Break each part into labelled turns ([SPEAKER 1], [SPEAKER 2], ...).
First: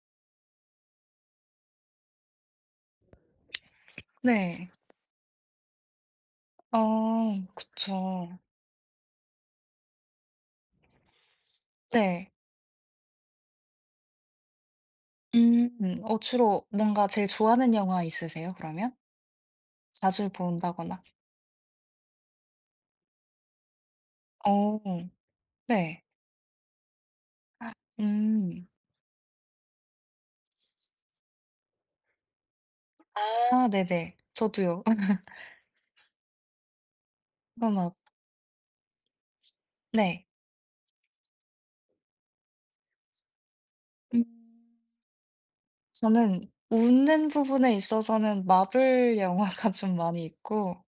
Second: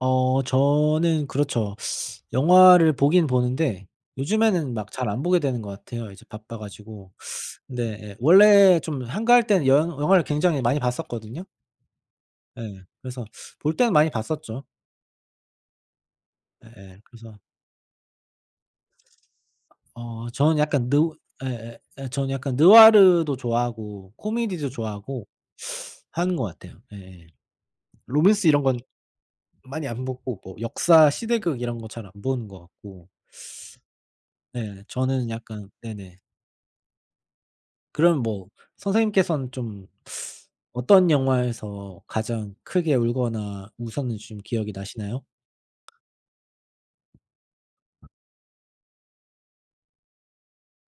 [SPEAKER 1] 어 저는 그렇죠. 영화를 보긴 보는데
[SPEAKER 2] 네.
[SPEAKER 1] 요즘에는 막 잘 안 보게 되는 것 같아요. 이제 바빠 가지고.
[SPEAKER 2] 아
[SPEAKER 1] 근데
[SPEAKER 2] 그쵸.
[SPEAKER 1] 원래 좀 한가할 때는 영 영화를 굉장히 많이 봤었거든요.
[SPEAKER 2] 네.
[SPEAKER 1] 예. 그래서 볼 때는 많이 봤었죠.
[SPEAKER 2] 음. 어 주로
[SPEAKER 1] 예예.
[SPEAKER 2] 뭔가 제일
[SPEAKER 1] 그래서
[SPEAKER 2] 좋아하는 영화 있으세요 그러면? 자주
[SPEAKER 1] 어 저는 약간
[SPEAKER 2] 본다거나.
[SPEAKER 1] 느 예, 예, 예, 전 약간 느와르도 좋아하고 코미디도
[SPEAKER 2] 어.
[SPEAKER 1] 좋아하고
[SPEAKER 2] 네.
[SPEAKER 1] 하는 것 같아요. 예예.
[SPEAKER 2] 아.
[SPEAKER 1] 로맨스 이런
[SPEAKER 2] 음.
[SPEAKER 1] 건 많이 안 보고 뭐 역사 시대극 이런 거 잘 안 보는 것 같고
[SPEAKER 2] 아 네네. 저도요.
[SPEAKER 1] 네. 저는 약간 네네.
[SPEAKER 2] 마 막
[SPEAKER 1] 그럼 뭐 선생님께서는 좀
[SPEAKER 2] 네.
[SPEAKER 1] 어떤 영화에서 가장 크게 울거나
[SPEAKER 2] 음.
[SPEAKER 1] 웃었는지 좀 기억이 나시나요?
[SPEAKER 2] 저는 웃는 부분에 있어서는 마블 영화가 좀 많이 있고.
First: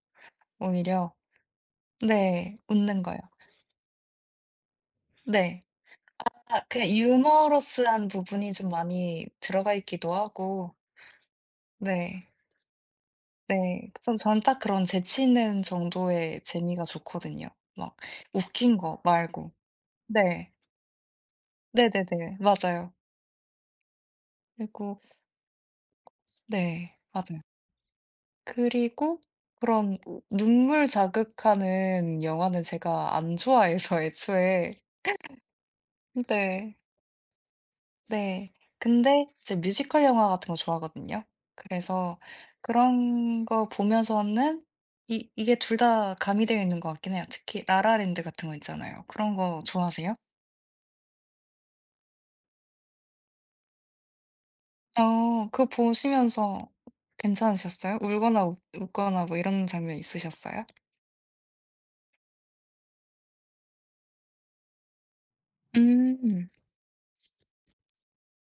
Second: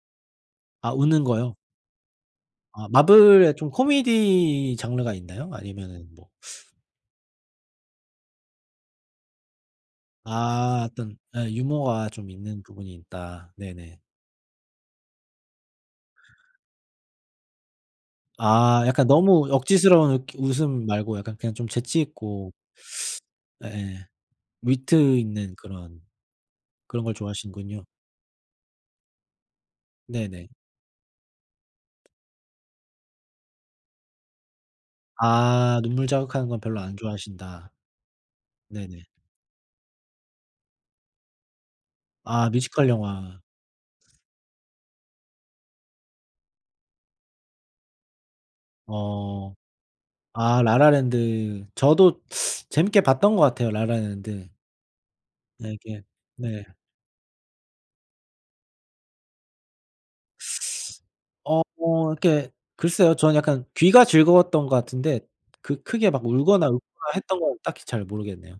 [SPEAKER 2] 네네.
[SPEAKER 1] 아
[SPEAKER 2] 오히려.
[SPEAKER 1] 웃는 거요?
[SPEAKER 2] 네네. 네
[SPEAKER 1] 아
[SPEAKER 2] 웃는 거요.
[SPEAKER 1] 마블에 좀 코미디 장르가 있나요?
[SPEAKER 2] 네.
[SPEAKER 1] 아니면은 뭐
[SPEAKER 2] 아 그냥 유머러스한 부분이 좀 많이 들어가 있기도 하고
[SPEAKER 1] 아 어떤 예. 유머가
[SPEAKER 2] 네.
[SPEAKER 1] 좀 있는 부분이 있다.
[SPEAKER 2] 네.
[SPEAKER 1] 네네.
[SPEAKER 2] 그 전 전 딱 그런 재치 있는 정도의 재미가 좋거든요. 막 웃긴
[SPEAKER 1] 아
[SPEAKER 2] 거
[SPEAKER 1] 약간 너무
[SPEAKER 2] 말고.
[SPEAKER 1] 억지스러운 이렇게
[SPEAKER 2] 네.
[SPEAKER 1] 웃음 말고 약간 그냥 좀 재치
[SPEAKER 2] 네네네.
[SPEAKER 1] 있고
[SPEAKER 2] 맞아요.
[SPEAKER 1] 예예.
[SPEAKER 2] 그리고
[SPEAKER 1] 위트 있는 그런
[SPEAKER 2] 네.
[SPEAKER 1] 그런 걸
[SPEAKER 2] 맞아요.
[SPEAKER 1] 좋아하시는군요.
[SPEAKER 2] 그리고 그런
[SPEAKER 1] 네네.
[SPEAKER 2] 눈물 자극하는 영화는 제가 안 좋아해서 애초에.
[SPEAKER 1] 아. 눈물 자극하는 건
[SPEAKER 2] 네.
[SPEAKER 1] 별로 안 좋아하신다.
[SPEAKER 2] 네.
[SPEAKER 1] 네네.
[SPEAKER 2] 근데 제가 뮤지컬 영화 같은 거 좋아하거든요. 그래서
[SPEAKER 1] 아 뮤지컬 영화
[SPEAKER 2] 그런 거 보면서는 이 이게 둘 다 가미되어 있는 것 같긴 해요. 특히 라라랜드 같은 거 있잖아요. 그런
[SPEAKER 1] 어.
[SPEAKER 2] 거 좋아하세요?
[SPEAKER 1] 아 라라랜드. 저도 재밌게 봤던 거 같아요. 라라랜드.
[SPEAKER 2] 어. 그
[SPEAKER 1] 네 이게 네.
[SPEAKER 2] 보시면서 괜찮으셨어요? 울거나 웃 웃거나 뭐 이런 장면 있으셨어요?
[SPEAKER 1] 어 뭐 이렇게 글쎄요. 저는 약간 귀가 즐거웠던 것 같은데 그 크게 막
[SPEAKER 2] 음.
[SPEAKER 1] 울거나 웃거나 했던 건 딱히 잘 모르겠네요.